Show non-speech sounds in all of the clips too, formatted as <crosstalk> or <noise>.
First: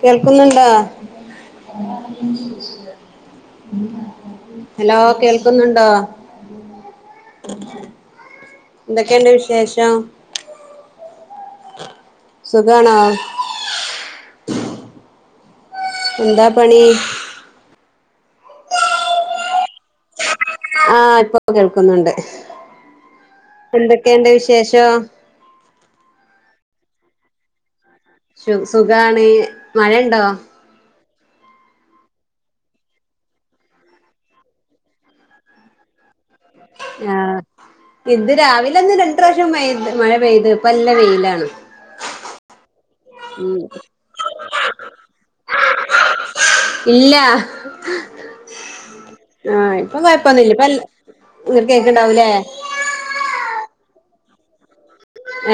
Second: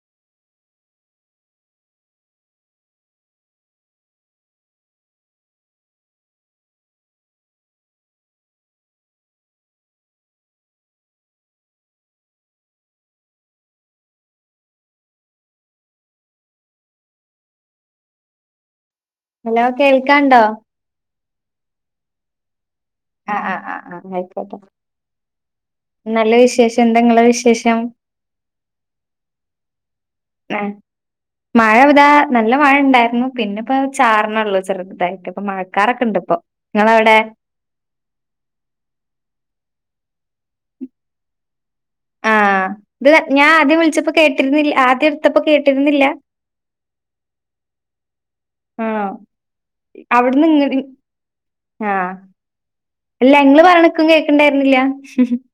കേൾക്കുന്നുണ്ടോ ഹലോ കേൾക്കുന്നുണ്ടോ എന്തൊക്കെയണ്ട് വിശേഷം സുഖണോ എന്താ പണി ഹലോ കേൾക്കാണ്ടോ ആ ഇപ്പൊ കേൾക്കുന്നുണ്ട് ആ ആ ആ ആ എന്തൊക്കെയുണ്ട് ആയിക്കോട്ടെ വിശേഷം നല്ല വിശേഷം ചന്തങ്ങളെ വിശേഷം സു സുഖാണ് മഴയണ്ടോ ആഹ് മഴ ഇതാ നല്ല മഴ ഇണ്ടായിരുന്നു പിന്നെ ഇപ്പ ചാരണേ ഉള്ളൂ ചെറു തായിട്ട് ഇപ്പ മഴക്കാാരൊക്കെ ഇണ്ട് ഇപ്പൊ ആ ഇങ്ങളവിടെ ഇത് രാവിലെ ഒന്നും രണ്ട പ്രാവശ്യംമായിൈല്ല മഴ പെയ്ത് ഇപ്പ നല്ല വെയിലാണ് ആ ഇത് ഞാൻ ഉം ആദ്യം വിളിച്ചപ്പോ കേട്ടിരുന്നില്ല ആദ്യ എടുത്തപ്പോ കേട്ടി ഇല്ല ആണോ ആ ഇപ്പൊ അവിടുന്ന് കൊഴപ്പൊന്നുമില്ല ഇപ്പ ഇങ്ങട് ഇങ്ങ കേ ആഹ് കേക്കണ്ടാവൂലേ അല്ല ങ്ങള് പറണക്കും കേൾക്കണ്ടായിരുന്നില്ല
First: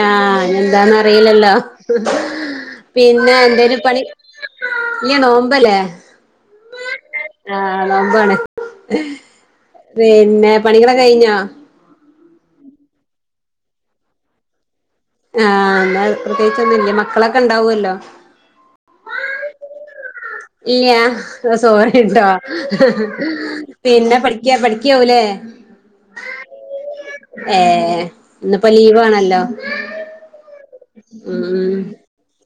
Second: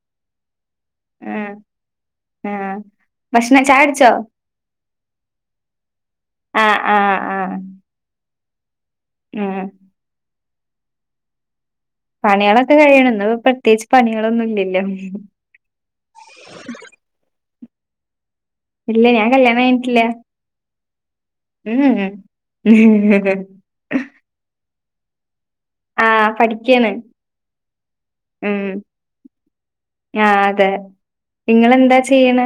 ആ എന്താന്ന അറിയിലല്ലോ ആഹ് പിന്നെ എന്ത ഭക്ഷണം ഒരു പണി ചായുടിച്ചോ ഇല്ല നോമ്പല്ലേ ആഹ് ആഹ് ആഹ് ആ നോമ്പാണ് ആഹ് പിന്നെ പണികളെ കഴിഞ്ഞാ പണികളൊക്കെ കഴിയണ പ്രത്യേകിച്ച് പണികളൊന്നും ഇല്ലല്ലോ ആ എന്നാ പ്രത്യേകിച്ചൊന്നുംില്ല മക്കളൊക്കെ ഇണ്ടാവുല്ലോ ഇല്ല ഞാ കല്യാണം കഴിഞ്ഞിട്ടില്ല ഇല്ല സോറി ട്ടോ പിന്നെ പഠിക്ക പഠി ഠിക്കിയാവു ല്ലേ ആഹ് പഠിക്കാണ് ഏ ഇന്നിപ്പോ ലീവ് ആണല്ലോ ആ അതെ നിങ്ങെളെന്താ ചെയ്യണ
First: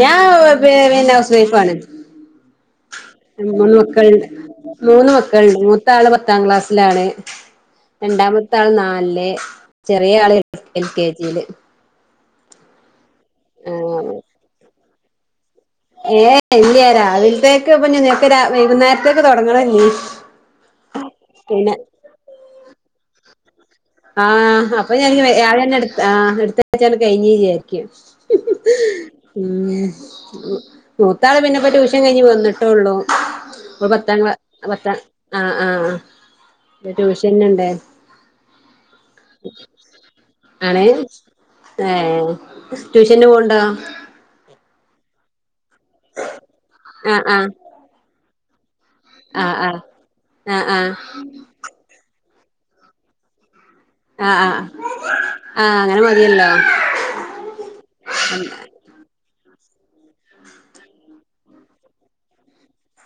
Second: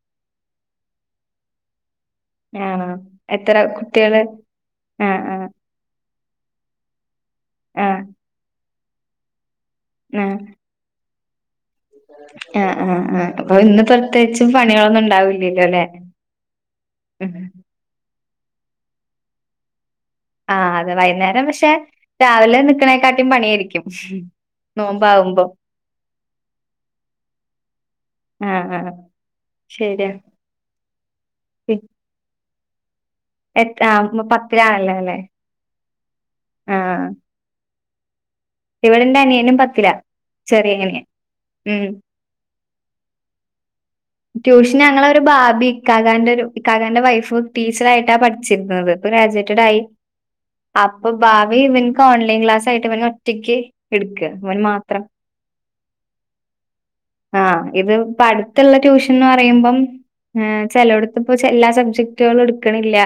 ഞാൻ വ ഹൗസ് വൈഫ ആണ് ആണോ എത്ര മൂന്ന് കുട്ടികള് മക്കളുണ്ട് മൂന്ന് ആഹ് ആഹ് മക്കളുണ്ട് മൂത്ത ആൾ പത്താം ക്ലാസ്സിലാണ് ആഹ് രണ്ടാമത്തെ ആൾ നാലില് ചെറിയ ആൾ എൽ കെ ജിൽ ആ ആ ആ അപ്പൊ ഇന്ന് ആഹ് പ്രത്യേകിച്ചും പണികളൊന്നും ഇണ്ടാവൂല്ല ഏ ഇല്ലയ രാവിലത്തേക്ക് ഇപ്പ ഞനക്ക്െ വൈകുന്നേരത്തേക്ക് തുടങ്ങണം ഞ്ഞി ആ അതെ വൈകുന്നേരം പക്ഷെ രാവിലെ നിക്കണേക്കാട്ടിയും പണിയായിരിക്കും ആ അപ്പൊ ഞാന നോമ്പാവുമ്പോ <unintelligible> ആന്നെ എടു ആ എടുത്തഴച്ച കഴിഞ്ഞഞ്ചാരിക്ക ആഹ് ആഹ് ഉം ശരിയാ മൂ ത്താൾ പിന്നെപ്പോ പി- ട്യൂഷൻ കഴിഞ്ഞ് വന്ന് എത്ര ഒരു പത്താം ആഹ് ക്ലാ പത്തിലാണല്ലോ പത്താം അല്ലെ ആ ആ ട്യൂഷൻുണ്ട് ഇവടെന്റെ അനിയനും പത്തില ചെറിയ ആണ് അനിയൻ ഉം ഏ ട്യൂഷന് പോണ്ടോ പിന്നെ ഞങ്ങളൊ ഒരു ബാബി ഇക്കാകാന്റെ ഒരു ഇക്കാകാന്റെ ആഹ് വൈഫ് ആഹ് ടീച്ചറ ആയിട്ടാ പഠിച്ചിരുന്നത് ആഹ് ഗ്രാജേറ്റഡ ആയി ആഹ് ആഹ് ആഹ് അപ്പൊ ഭാവി ഇവക്ക് ഓൺലൈൻ ക്ലാസ് ആയിട്ട് ഇവൻ ഒറ്റക്ക് ആ ആ ആ അങ്ങനെ മതിയല്ലോ ആ ഇത് പടുത്തുള്ള ട്യൂഷൻ ന്ന് പറയുമ്പം ചിലവിടത്ത്പ്പ ചല്ലാ സബ്ജക്ടുകളും എടുക്കണില്ല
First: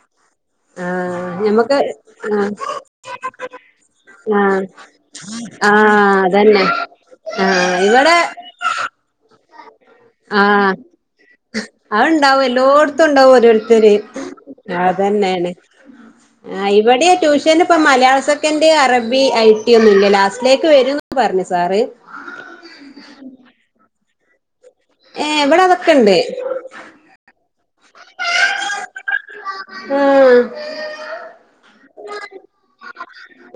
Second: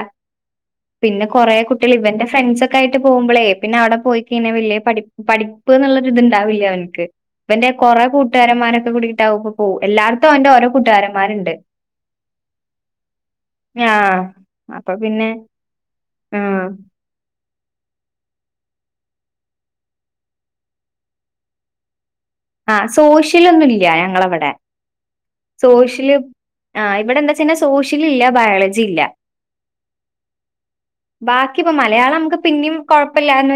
പിന്നെ ആഹ് കുറേ ഞമ്മക്ക് കുട്ടികൾ ഇവന്റെ ആഹ് ഫ്രണ്ട്സ ഒക്കെ ആയിട്ട് പോകുമ്പോളേ പിന്നെ അവിടെ പോയിക്ക ഇനെ ആഹ് വലിയ പഠി പഠിപ്പ എന്നുള്ള ആഹ് അതന്നെ ഇത്ണ്ടാവില്ലേ അവനക്ക് ഇപ്പറെ ആഹ് കൊറെേ ഇവിടെ കൂട്ടുകാരന്മാരൊക്കെ കൂടിട്ടാവും ഇപ്പ പോ എല്ലാർത്തും അവന്റെ ഓരോ കൂട്ടുകാരന്മാരുണ്ട് ാവും എല്ലോടത്തും ഉണ്ടാവും ഓരോരുത്തര് ആഹ് അപ്പൊ പിന്നെ അതന്നെ ആഹ് ഇവിടെ ടൂഷ ൻഇപ്പം മലയാള സെക്കന്റ് ട് അറബി ഐ ടി ഒന്നും ഇല്ല ലാസ്റ്റിലേക്ക് വരുംന്ന് പറഞ്ഞു സാർ ആഹ് സോഷ്യലൊന്നുംല്ല ഞങ്ങളവിടെ ഏഹ് ഇവിടെ അതൊക്കെ സോഷ്യല് ഇണ്ട് ആ ഇവിടെ എന്താച്ചന്നെ സ് സോഷ്യൽ ഇല്ല ബയോളജി ഇല്ല ആഹ് ബാക്കിപ്പോമലയാളം നമുക്ക് പിന്നിം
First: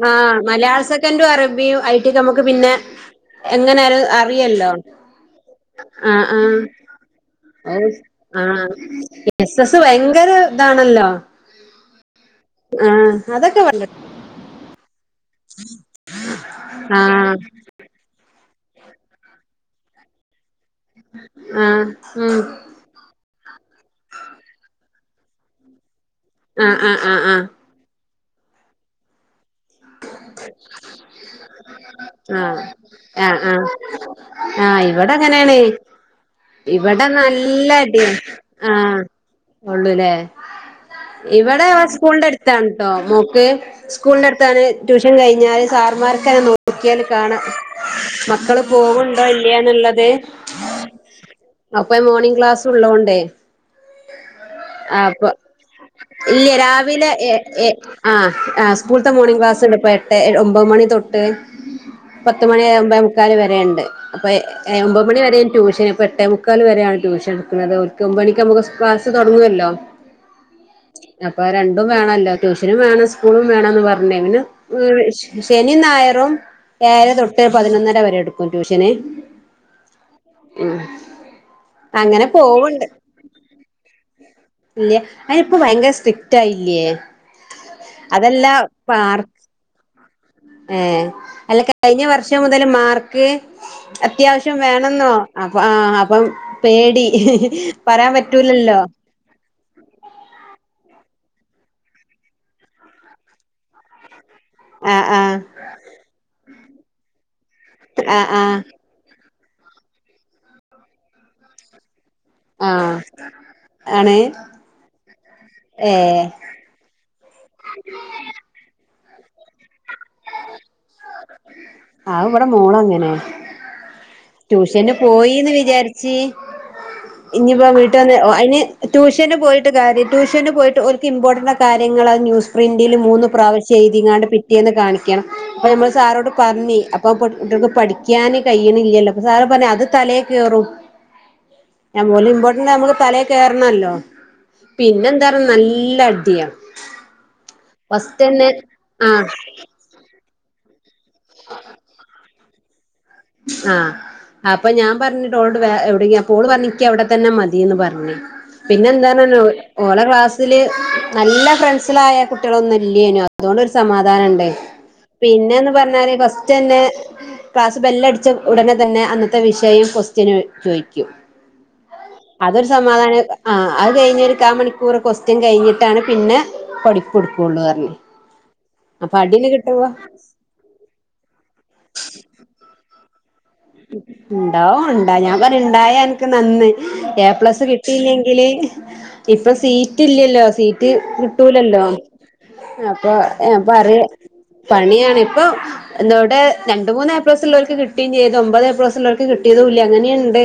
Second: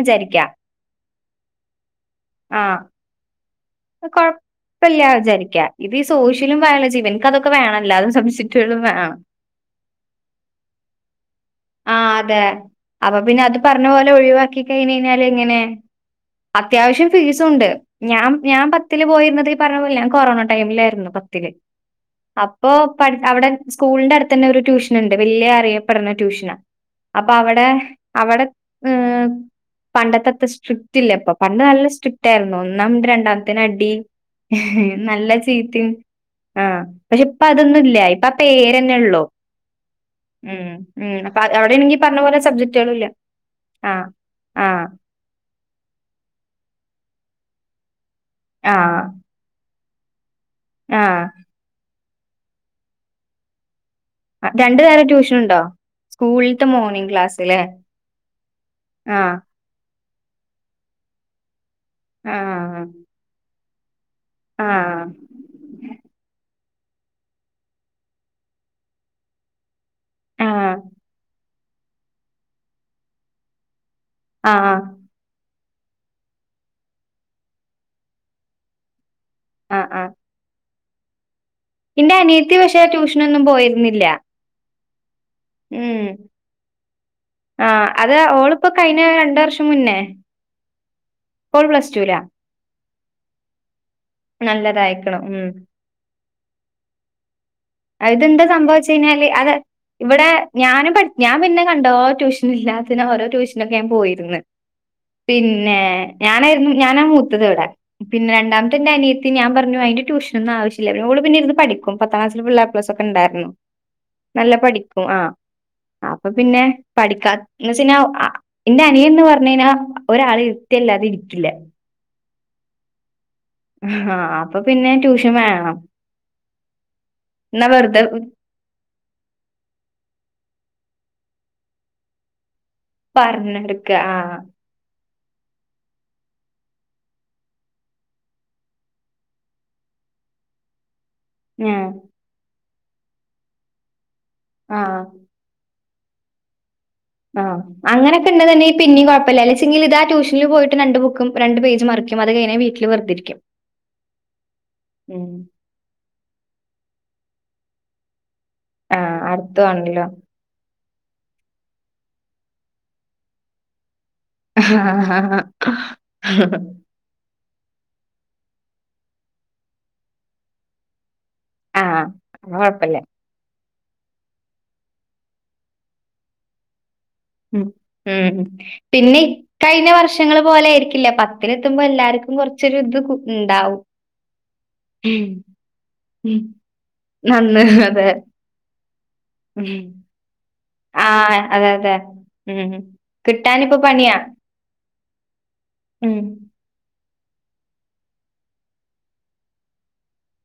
ആ മലയാള സെക്കൻറും അറബിയും ഐടി ഒക്കെ നമമ്മുക്ക് പിന്നെ ആഹ് എങ്ങനരു കൊഴ അറിയല്ലോ പ്പല്ല വിചാരിക്ക ഇത് ഈ ആ ആഔ സോഷ്യലും ബയോളജിയും എനിക്കതൊക്കെ വേണല്ലോ അതും ആ ഹ സബ്ജക്റ്റുകളും വേണം എസ് എസ് ഭയങ്കര ഇതാണല്ലോ ആ് അതെ ആഹ് അപ്പൊ പിന്നെ അത് അതൊക്കെ പറഞ്ഞ വന്നിട്ട് പോലെ ഒഴിവാക്കി കഴിഞ്ഞയ് ഞ എങ്ങനെ അത്യാവശ്യം ആഹ് ഫീസുണ്ട് ഞാൻ ഞാൻ പത്തില് പോയിരുന്നത്ീ പറഞ്ഞ പോല ഞാ കൊറോണ ടൈമിലായിര്ന്നു പത്തില് ആഹ് ഉം അപ്പൊ പട് അവ്ടെ സ്കൂൾ ന്റെ അടുത്തന്നെ ഒരു ട്യൂഷൻ ന്ന് ണ്ട് വലിയ അറിയപ്പെടുന്ന ട്യൂഷന ആഹ് ആഹ് അപ്പൊ ആഹ് അവിടെ അവിടെ ഏ പണ്ടത്തെത്തെ സ്ട്രിക്ട് ഇല്ല ഇപ്പൊ പണ്ട് നല്ല സ്ട്രിക്റ്റ് ആായിരുന്നു ഒന്നാമത് രണ്ടാം ആ ആഹ ഇവിടെ അങ്ങനെയാണ് ചീത്തയും ആഹ് ഇവിടെ പക്ഷെ ഇപ്പ അതൊന്നും ഇല്ല നല്ലടീം ഇപ്പ ആ പേരന്നെ ആഹ് ഉള്ളൂ ഉള്ളൂല്ലേ ഉം ഉം അപ്പൊ ഇവിടെ അവിടെയാണെങ്കി പറഞ്ഞ സ്കൂളിന്റെ പോലെ അടുത്താണ് ട്ടോ സബ്ജക്റ്റുകളില്ല മോക്ക് ആഹ് സ്കൂളിന്റെ അടുത്ത് <unintelligible> ആഹ് ട്യൂഷൻ കഴിഞ്ഞാല് സാർമാർക്കനെ നോക്കിയല് കാണാം മക്കള് ആഹ് പോകുന്നുണ്ടോ ഇല്ലയന്നുള്ളത് ആഹ് അപ്പ മോർണിംഗ് ക്ലാസ്ള്ളോണ്ടേ രണ്ടു നേരം ട്യൂഷൻ ഉണ്ടോ ഇല്ല സ്കൂളിലത്തെ രാവിലെ മോർണിംഗ് എ ക്ലാസ്ല്ലേ എ ആ ആ് സ്കൂൾ ത ആഹ് മോർണിംഗ് ക്ലാസ് ഉണ്ട് ഇപ്പോൾ എട്ട് ഒമ്പത് മണി തൊട്ട് പത്ത് ആഹ് മണി്ഒമ്പതെ മുക്കാൽ വരെണ്ട് അപ്പയ് ആഹ് ഒമ്പത് മണി വരെയ ട്യൂഷന് ഇപ്പോൾ എട്ടെ മുക്കാൻ ക്കാൽ വരെയാണ് ട്യൂഷൻ എടുക്കുന്നത് ഒരിക് ഒമ്പണിക്ക് നമുക്ക് ക്ലാസ്സ് തുടങ്ങുവല്ലോ ആഹ് ഇപ്പ രണ്ടും വേണല്ലോ ട്യൂഷനും വേണം സ്കൂളും വേണമെന്ന് പറഞ്ഞേ പിന്നെ ആഹ് ശനിയും ഞായറും ഏഴര തൊട്ട് പതിനൊന്നര വരെ എടുക്കും ട്യൂഷന് ആആ ഉം എന്റെ അനിയത്തി പക്ഷേ ട്യൂഷനൊന്നും പോയിരുന്നില്ല ഇല്ല അനിപ്പ ഭയങ്കര ഉം സ്ട്രിക്റ്റ് ആയില്ലേ അതെല്ലാം ന്നെ രണ്ട് വർഷം മുന്നേ ഏഹ് അല്ല ഇപ്പോൾ പ്ലസ് കഴിഞ്ഞ ടുലാ വർഷം മുതൽ മാർക്ക് അത്യാവശ്യം വേണെന്നോ നല്ലതായിക്കണു അ ഉം ആ അപ്പൊ പേടി പറയാൻ അഹ് തെന്താ പറ്റൂലല്ലോ സംഭവെച്ച് കഴിഞ്ഞാല് അത് ഇവിടെ ഞാൻ പഠ ഞാൻ പിന്നെ കണ്ടോ ട്യൂഷന ഇല്ലാത്തിന് ഓരോ ട്യൂഷനൊക്കെ ഞാൻ പോയിന്ന് ആഹ് ആഹ് പിന്നെ ഞാനായിരുന്നു ഞാനാ മൂത്തത് അവിടെ ആഹ് പിന്നെ ആഹ് രണ്ടാമത്തെ എന്റെ അനിയത്തി പിന്നെ ഞാൻ പറഞ്ഞു അയിന്റെ ട്യൂഷനൊന്നും ആവശ്യല്ല ഓള്പിന്നെ ഇരു ന്ന് പഠിക്കും പത്താംക്ലാസില് ഫുള്ള് എ പ്ലസ് ആഹ് ക്കെ ഉണ്ടായിരുന്നു ആണ് നല്ല പഠിക്കും ആ ഏഹ് അപ്പൊ പിന്നെ പഠിക്കാ വെച്ചയ്ഞ നീ ന്ന് പറഞഴിഞ്ഞാ ഒരാളെ ഇരുത്തിയല്ലാതെ രി ആഹ് ഇവിടെ മോള് അങ്ങനെയ ആഹ് അപ്പൊ ട്യൂഷന് പിന്നെ ട്യൂഷൻ പോയിന്ന് വേണം വിചാരിച്ച് എന്നാ ഇനിയിപ്പോ വീട്ടീന് വെറുതെ വന്ന് അയിന് ട്യൂഷന് പോയിട്ട് കാര്യട്യൂഷ ഷന് പോയിട്ട് ഒരുക്ക് ഇമ്പോർട്ടന്റ് കാര്യങ്ങളൾ അ ന്യൂസ് പ്രിന്റിൽ മൂന്ന് പ്രാവശ്യ പറഞ്ഞെടുക്ക എഴുതിങ്ങാണ്ട് ആഹ് പിറ്റേന്ന് കാണിക്കണം അപ്പ നമ്മൾ സാറോട് പറഞ്ഞി അപ്പൊ കുട്ടി. ക്ക് പഠിക്കാന് കഴിയണില്ലല്ലോ അപ്പൊ സാറ് പറഞ് അത് തലേ കേറും ആഹ് ഞാൻ പോലെ ഇമ്പോർട്ടന്റ് നമ്മുക്ക് തലയി കേയറണമല്ലോ ആഹ് പിന്നെ എന്താണ് നല്ല നല്ലടിയം <inaudible> ആഹ അങ്ങനൊക്കെ ഉണ്ടന് ഉണ്ടങ്കിൽ പിന്നയും ആഹ് കുഴപ്പമില്ല ഇതട്യൂഷനിൽ പോയിട്ട് രണ്ട് രണ്ട് പേജ്മറിക്കും അത് കഴഞ്ഞ വീട്ടിൽ വെറുതിരിക്കും ആഹ് അപ്പൊ ഞാൻ ഉം പറഞ്ഞിട്ട് ഓള് എവിടെ പോണമെന്ന് അവിടെ അവിടെതന്നെ മതിന്ന് പറഞ്ഞ് പിന്നെ എന്ത ആഹ് അടുത്തും ഓടെ ആണല്ലോ ക്ലാസ്സില് നല്ല ഫ്രണ്ട്സിലായ കുട്ടികളൊന്നുമില്ല്യ അതിനാത്ത്അതുകൊണ്ട് ഒരു സമാധാനം പിന്നെന്ന് പറഞ്ഞാല് ഫസ്റ്റ് തന്നെ ബെല്ലടിച്ച ഉടനെ തന്നെ അന്നത്തെ വിഷയം ക്വസ്റ്റ്യനായി ചോദിക്കും ആഹ് അപ്പൊ അതൊരു കൊഴപ്പല്ല സമാധാനം ആ അത് കഴിഞ്ഞഞ് ഒരു കാൽ മണിക്കൂറൊക്കെ കൊസ്റ്റ്യൻ കഴിഞ്ഞിട്ടാണ് പിന്നെ പടിപ്പിക്ക ഉ ഉം അപ്പൊ പിന്നെ അടിയൊക്കെ കിട്ടുമ്പോ കഴിഞ്ഞ വർഷങ്ങൾ പോലെ ആയിരിക്കില്ല പത്തില് ആകുമ്പോ എല്ലാർക്കും കുറച്ചൊരിത് ഉണ്ടാവും ഉണ്ടാ യഞാൻ പറ ഉണ്ടായ എനിക്ക് ഉം. നന്ന് എ നന്ന് പ്ലസ്സ് അതെ കിട്ടിയില്ലെങ്കില് ഇപ്പൊ സീറ്റ് ഇല്ലല്ലോ സീറ്റ് ആഹ് അതെ കിട്ടൂലല്ലോ അതെ ഉം അപ്പൊ കിട്ടാനിപ്പോ പ്പ പണിയാ പണിയാണ് ഇപ്പ ഉം ഇവിടെ രണ്ട് മൂന്ന് ഏപ്ലസ് ഉള്ളവർക്ക് കിട്ടുകയും ചെയ്തു ഒമ്പത് ഏപ്ലസ് ഉള്ളവർക്ക് കിട്ടിയതൂല്ല അങ്ങനെയുണ്ട്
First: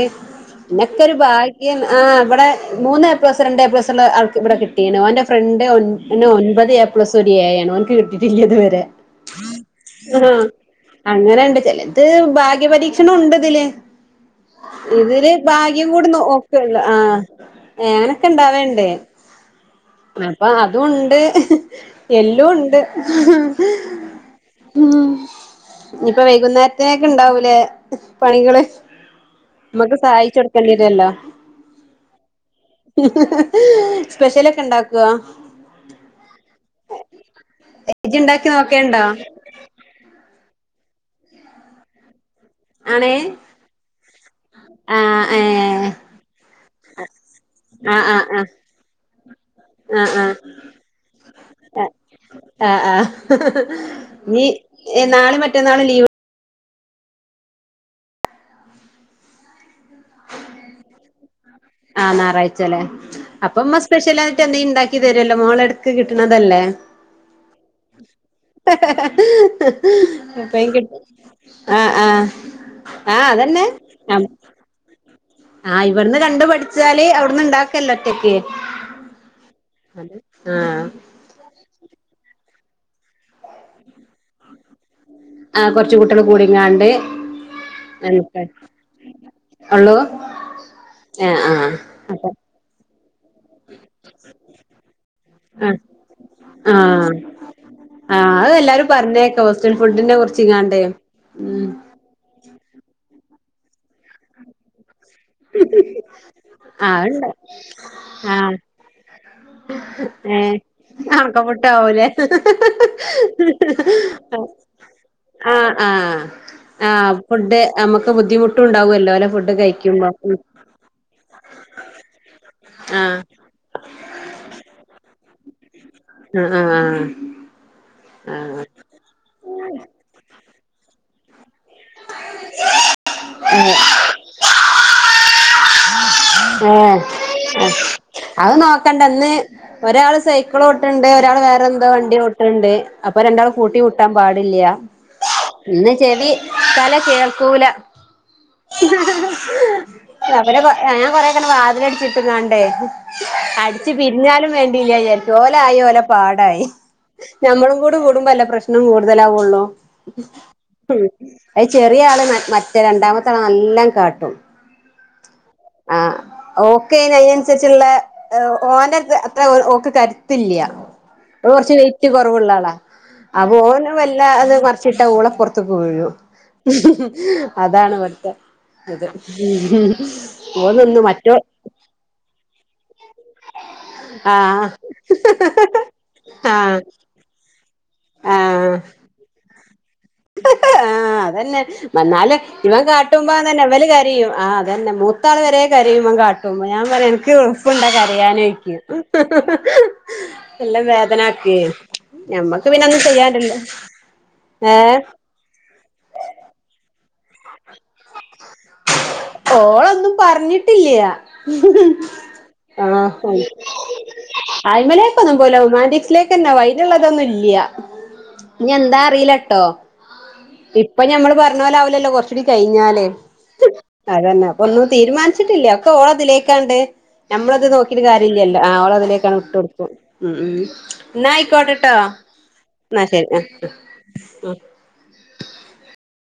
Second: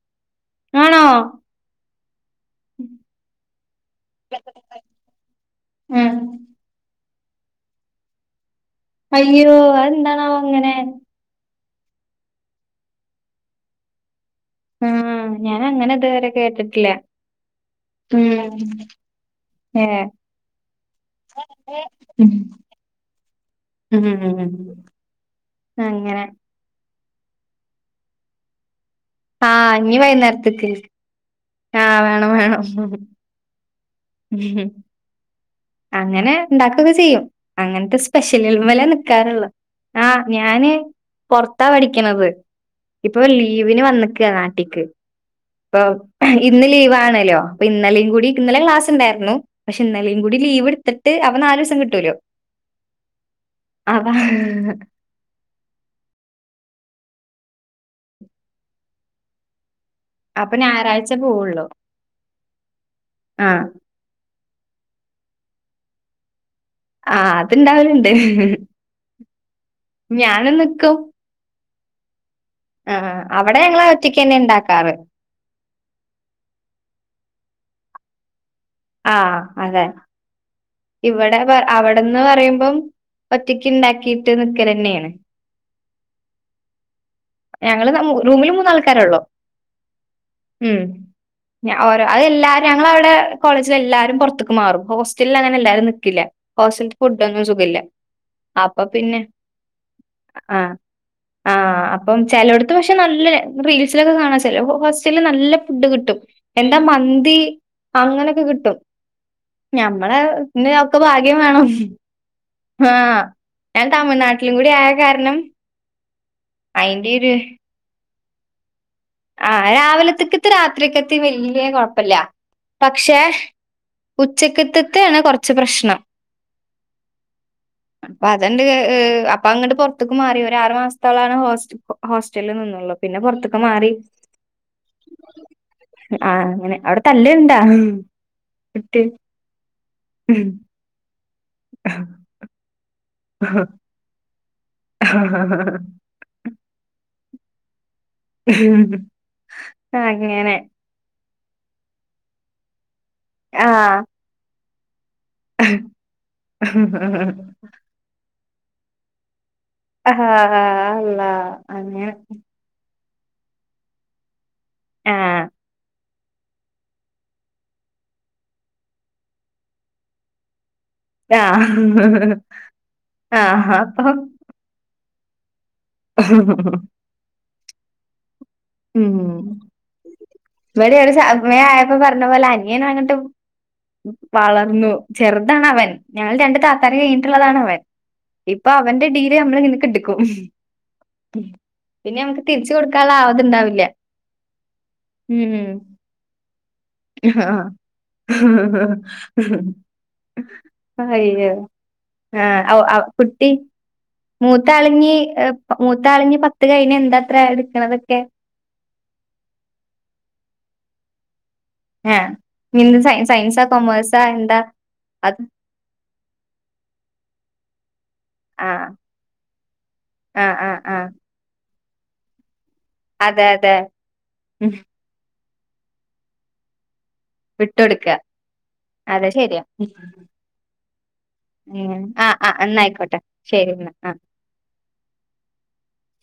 ആണോ ഇതിനൊക്കെ ഒരു ഭാഗ്യം ആഹ ഇവിടെ മൂന്ന് എ പ്ലസ് രണ്ട് എ പ്ലസ് ഉള്ള ആൾക്ക് ഇവിടെ കിട്ടി ഓന്റെ ഫ്രണ്ട് ഉം ഒൻപത് എ പ്ലസ് ഏപ്ലസ് ഒരു എ യാണ് അവനിക്ക് കിട്ടിട്ടില്ല ഇത് വരെ അയ്യോ അതെന്താണാവോ അങ്ങനെ അത് ഭാഗ്യപരീക്ഷണം ഉണ്ട തില് ആഹ് ഇതില് ഞാൻ ഭാഗ്യം അങ്ങനെ കൂടെ ന ഇതുവരെ നോക്കല്ല കേട്ടിട്ടില്ല ആ അങ്ങനൊക്കെ ഉം ണ്ടാവണ്ട് ഏഹ് അപ്പൊ അതു ണ്ട് എല്ലും ണ്ട് ഉം ഉം ഉം നിപ്പോ അങ്ങനെ വൈകുന്നേരത്തെക്ക് ഇണ്ടാവൂലേ പണികള് ആഹ് മ്മക്ക് സഹായിച് കൊടുക്കണ്ടി വരുല്ലോ ആ വേണം വേണം സ്പെഷ്യലൊക്കെ ഉം ഉണ്ടാക്കോ അങ്ങനെ ണ്ടാക്കൊക്കെ ചെയ്യും അങ്ങനത്തെ ഇജ്ജ് ഇണ്ടാക്കി സ്പെഷ്യൽൽമലെ നോക്കേണ്ടോ നിക്കാറുള്ളൂ ആ ഞാന് പൊറത്താ പഠിക്കണത് ആണേ ഇപ്പൊ ലീവിന് വന്നിക്കനാ ടിക്ക് ആഹ് പ്പോ ഏഹ് ഇന്ന് ലീവ് ആണലോ പ്പോ ആഹ് ഇന്നലെയും ആഹ് കൂടി ആഹ് ഇന്നലെ ക്ലാസ് ഉണ്ടായിരുന്നു പക്ഷെ ഇന്നലെ ആഹ് ആഹ് ലീവ് ടുത്തിട്ട് അപ്പോ നാല് സം കിട്ടൂലോ ആ ആ അപ്പൊ നീ നാള മറ്റന്നാളും ലീവ് അപ്പൊ ഞായറാഴ്ച പോവുള്ളു ആ ഞായറാഴ്ചലെ ആ അപ്പോ മ്മ സ്പെഷ്യൽ മറ്റെന്ത ണ്ടാക്കി തരുല്ലോ മോള എടക്ക് കിട്ടണതല്ലേ ആ അത്ണ്ടാവലണ്ട് ഭയങ്കട്ട് ആ ആ ആ അവിടെ ഞങ്ങള് ഒറ്റയ്ക്ക് ന്നെ ഇണ്ടാക്കാറ് ആഹ ഇവിടുന്ന് കണ്ടു പഠിച്ചാല് അവിടുന്ന് ണ്ടാക്കല്ലോ ഒറ്റക്ക് ആ അതെ ആഹ് ഇവിടെ അവടെന്ന് പറയുമ്പം ഒറ്റയ്ക്ക് ഉണ്ടാക്കിട്ട് നിക്കൽ ന്നണ് ആ കൊർച്ച കുട്ടികള് കൂടിങ്ങാണ്ട് ഞങ്ങള് എനക്ക് റൂമിൽ മൂന് ആൾക്കാരള്ളു ഉള്ളൂ ആഹ് ആഹ് മം ഓരോ അപ്പൊ അതെല്ലാരും ഞങ്ങളവടെ കോളേജിൽ എല്ലാരും പുറത്തേക്ക് മാറും ഹോസ്റ്റലിൽ അങ്ങനെ ആഹ് എല്ലാരും നിക്കില്ല ഹോസ്റ്റല ആഹ് ഫുഡ്ന്നും സുഖല്ല ആഹ് അത് അപ്പൊ എല്ലാരും പിന്നെ പറഞ്ഞേക്ക ഹോസ്റ്റൽ ഫുഡിനെ ആ കുറിച്ചിങ്ങാണ്ട് ആ ഉം അപ്പം ചിലോഡ് പക്ഷെ നല്ല റീൽസിലക്കെ കാണാ നല്ല ഫുഡ് കിട്ടും എന്താ ആഹ് അത്ണ്ട് മന്തി അങ്ങനെയൊക്കെ ആഹ് കിട്ടും ഞമ്മളെ ഒക്കെ ഭാഗ്യം ആക്ക മുട്ട വേണം. ആവൂലേ ആ ഞാൻ തമിഴ്നാട്ടിലും കൂടി ആയ കാരണം ആ ആ ആ അയിന്റെ ഒരു ഫുഡ് നമുക്ക് ബുദ്ധിമുട്ട് ഉണ്ടാവല്ലോ ഓലെ ഫുഡ് കഴിക്കുമ്പോ ഉം രാത്രികത്തെ വലിയ കുഴപ്പല്ല ആഹ് പക്ഷെ ഉച്ചക്കത്ത്തെ കോറച്ച് പ്രശ്നം ആ ആ പ്പോ അതണ്ട് അപ്പൊ അങ്ങട്ട് പോറത്ക് മാറി ഒ ആറു മാസത്തോളാണ് ഹോ ഹോസ്റ്റലിൽ നിന്നള്ളൂ പിന്നെപൊറത്ത്ക്ക് മാറി ആ അങ്ങനെ ആഹ് അവിടെ തല്ല ഇണ്ടാ ഏഹ് അത് നോക്കണ്ട ന്ന് ഒരാള് സൈക്കിൾ ഓട്ട്ണ്ട് റ്റാള് വേറെ എന്തോ വണ്ടി ഓട്ട്ണ്ട് അപ്പ രണ്ടാളും കൂട്ടിമുട്ടാൻ പാ ഇന്ന് ചെവി തല കേൾക്കൂല അങ്ങനെ അവരെ കൊറെക്കനെ വാതിലടിച്ചിട്ടങ്ങണ്ടേ ആ അടിച്ച് പിരിഞ്ഞാലും വേണ്ടില്ലയ യിരിക്കും ഓലായി ഓല പാടായി നമ്മളും കൂടെ കൂടുമ്പോ അല്ലെ പ്രശ്നം കൂടുതലാവുള്ളൂ ആ അള്ളാ അ ചെറിയ അങ്ങനെ ആള് മറ്റേ രണ്ടാമ ത്ത നല്ലം കാട്ടും ആ ആ ഓക്കേന് അതിനനുസരിച്ചുള്ള ഓന അത്ര ഓക്ക് കരുത്തില്ല ആ ഓൾ കുറച്ച് വെയിറ്റ് കൊറവുള്ള ആളാ ആ അപ്പൊ അപോവല്ലാതെ മറിച്ചി ഓളപോറത്ത്ക്ക് വീഴും അതാണ് ഇവിട്ത്തെ ഇത് ഉം ഓള് നിന്ന് ഇവിടെ മറ്റോ സമയാ ആയപ്പോ പറഞ്ഞ പോലെ അനിയനാണ് ആഹ് വളർന്നു ചെറുതാണ് അവൻ ഞങ്ങൾ രണ്ട് ആഹ് താത്താർ കഴിഞ്ഞിട്ടുള്ളതാണ് അവൻ ഇപ്പൊ അവന്റെ ടീൽ നമ്മള്നിക്കണ്ട് ആഹ അതന്നെ പിന്നെ മന്നാല് നമുക്ക് തിരിച്ചു ഇവൻ കൊടുക്കാനുള്ള കാട്ടുമ്പ ന്നെ ആവതുണ്ടാവില്ല വല് കരിയും ആ അതന്നെ മൂത്താൾ വരെ ഉം കരയുമ കാട്ടും ഞൻ പറയാ എനിക്ക് ഉളപ്പുണ്ട കരയാനും എല്ലാം അയ്യോ വേദനാകേ ഞമ്മക്ക് പിന്നെ ഒന്നും ചെയ്യാനല്ലോ മൂത്താളിഞ്ഞ് മൂത്തളിഞ് പത്ത് കഴിഞ്ഞ എന്താത്ര എടുക്കണതൊക്കെ ഓളൊന്നും പറഞ്ഞിട്ടില്ലയ ആഹ് എന്ത് സയ ആഹ സയൻസാ കൊമേഴ്സാ എന്താ ആായ്മലേക്ക ഒന്നും അത് പോല ഉ മാന്റിക്സിലേക്ക്ന്നാ വൈലുള്ളതൊന്നും ഇല്ല ഞ ആഹ് എന്താ അറിയിലട്ടോ ആഹ് ആഹ് ഇപ്പൊ ആഹ് ഞമ്മള് പറഞ്ഞ പോലൊവലല്ലോ കൊറ കഴിഞ്ഞാലേ അതെ അതെ അതന്നെ അപ്പ ഉം ഒന്നും തീരുമാനിച്ചിട്ടില്ല ഒക്കെ ഓളതിലേക്കാണ്ട് നമ്മളത് നോക്കിട്ട് വിട്ടൊടുക്ക കാര്യല്ലല്ലോ ഓള അതെ തിലേക്കാണ്ട് ട്ട് ശരിയാ കൊടുക്കും ഉം ഉം ന്നാ ആയിക്കോട്ടട്ടോ ഉം ആഹ് ആഹ് ന്നാ എന്നായിക്കോട്ടെ ശരി ആആ എന്നാ ആഹ് <unintelligible>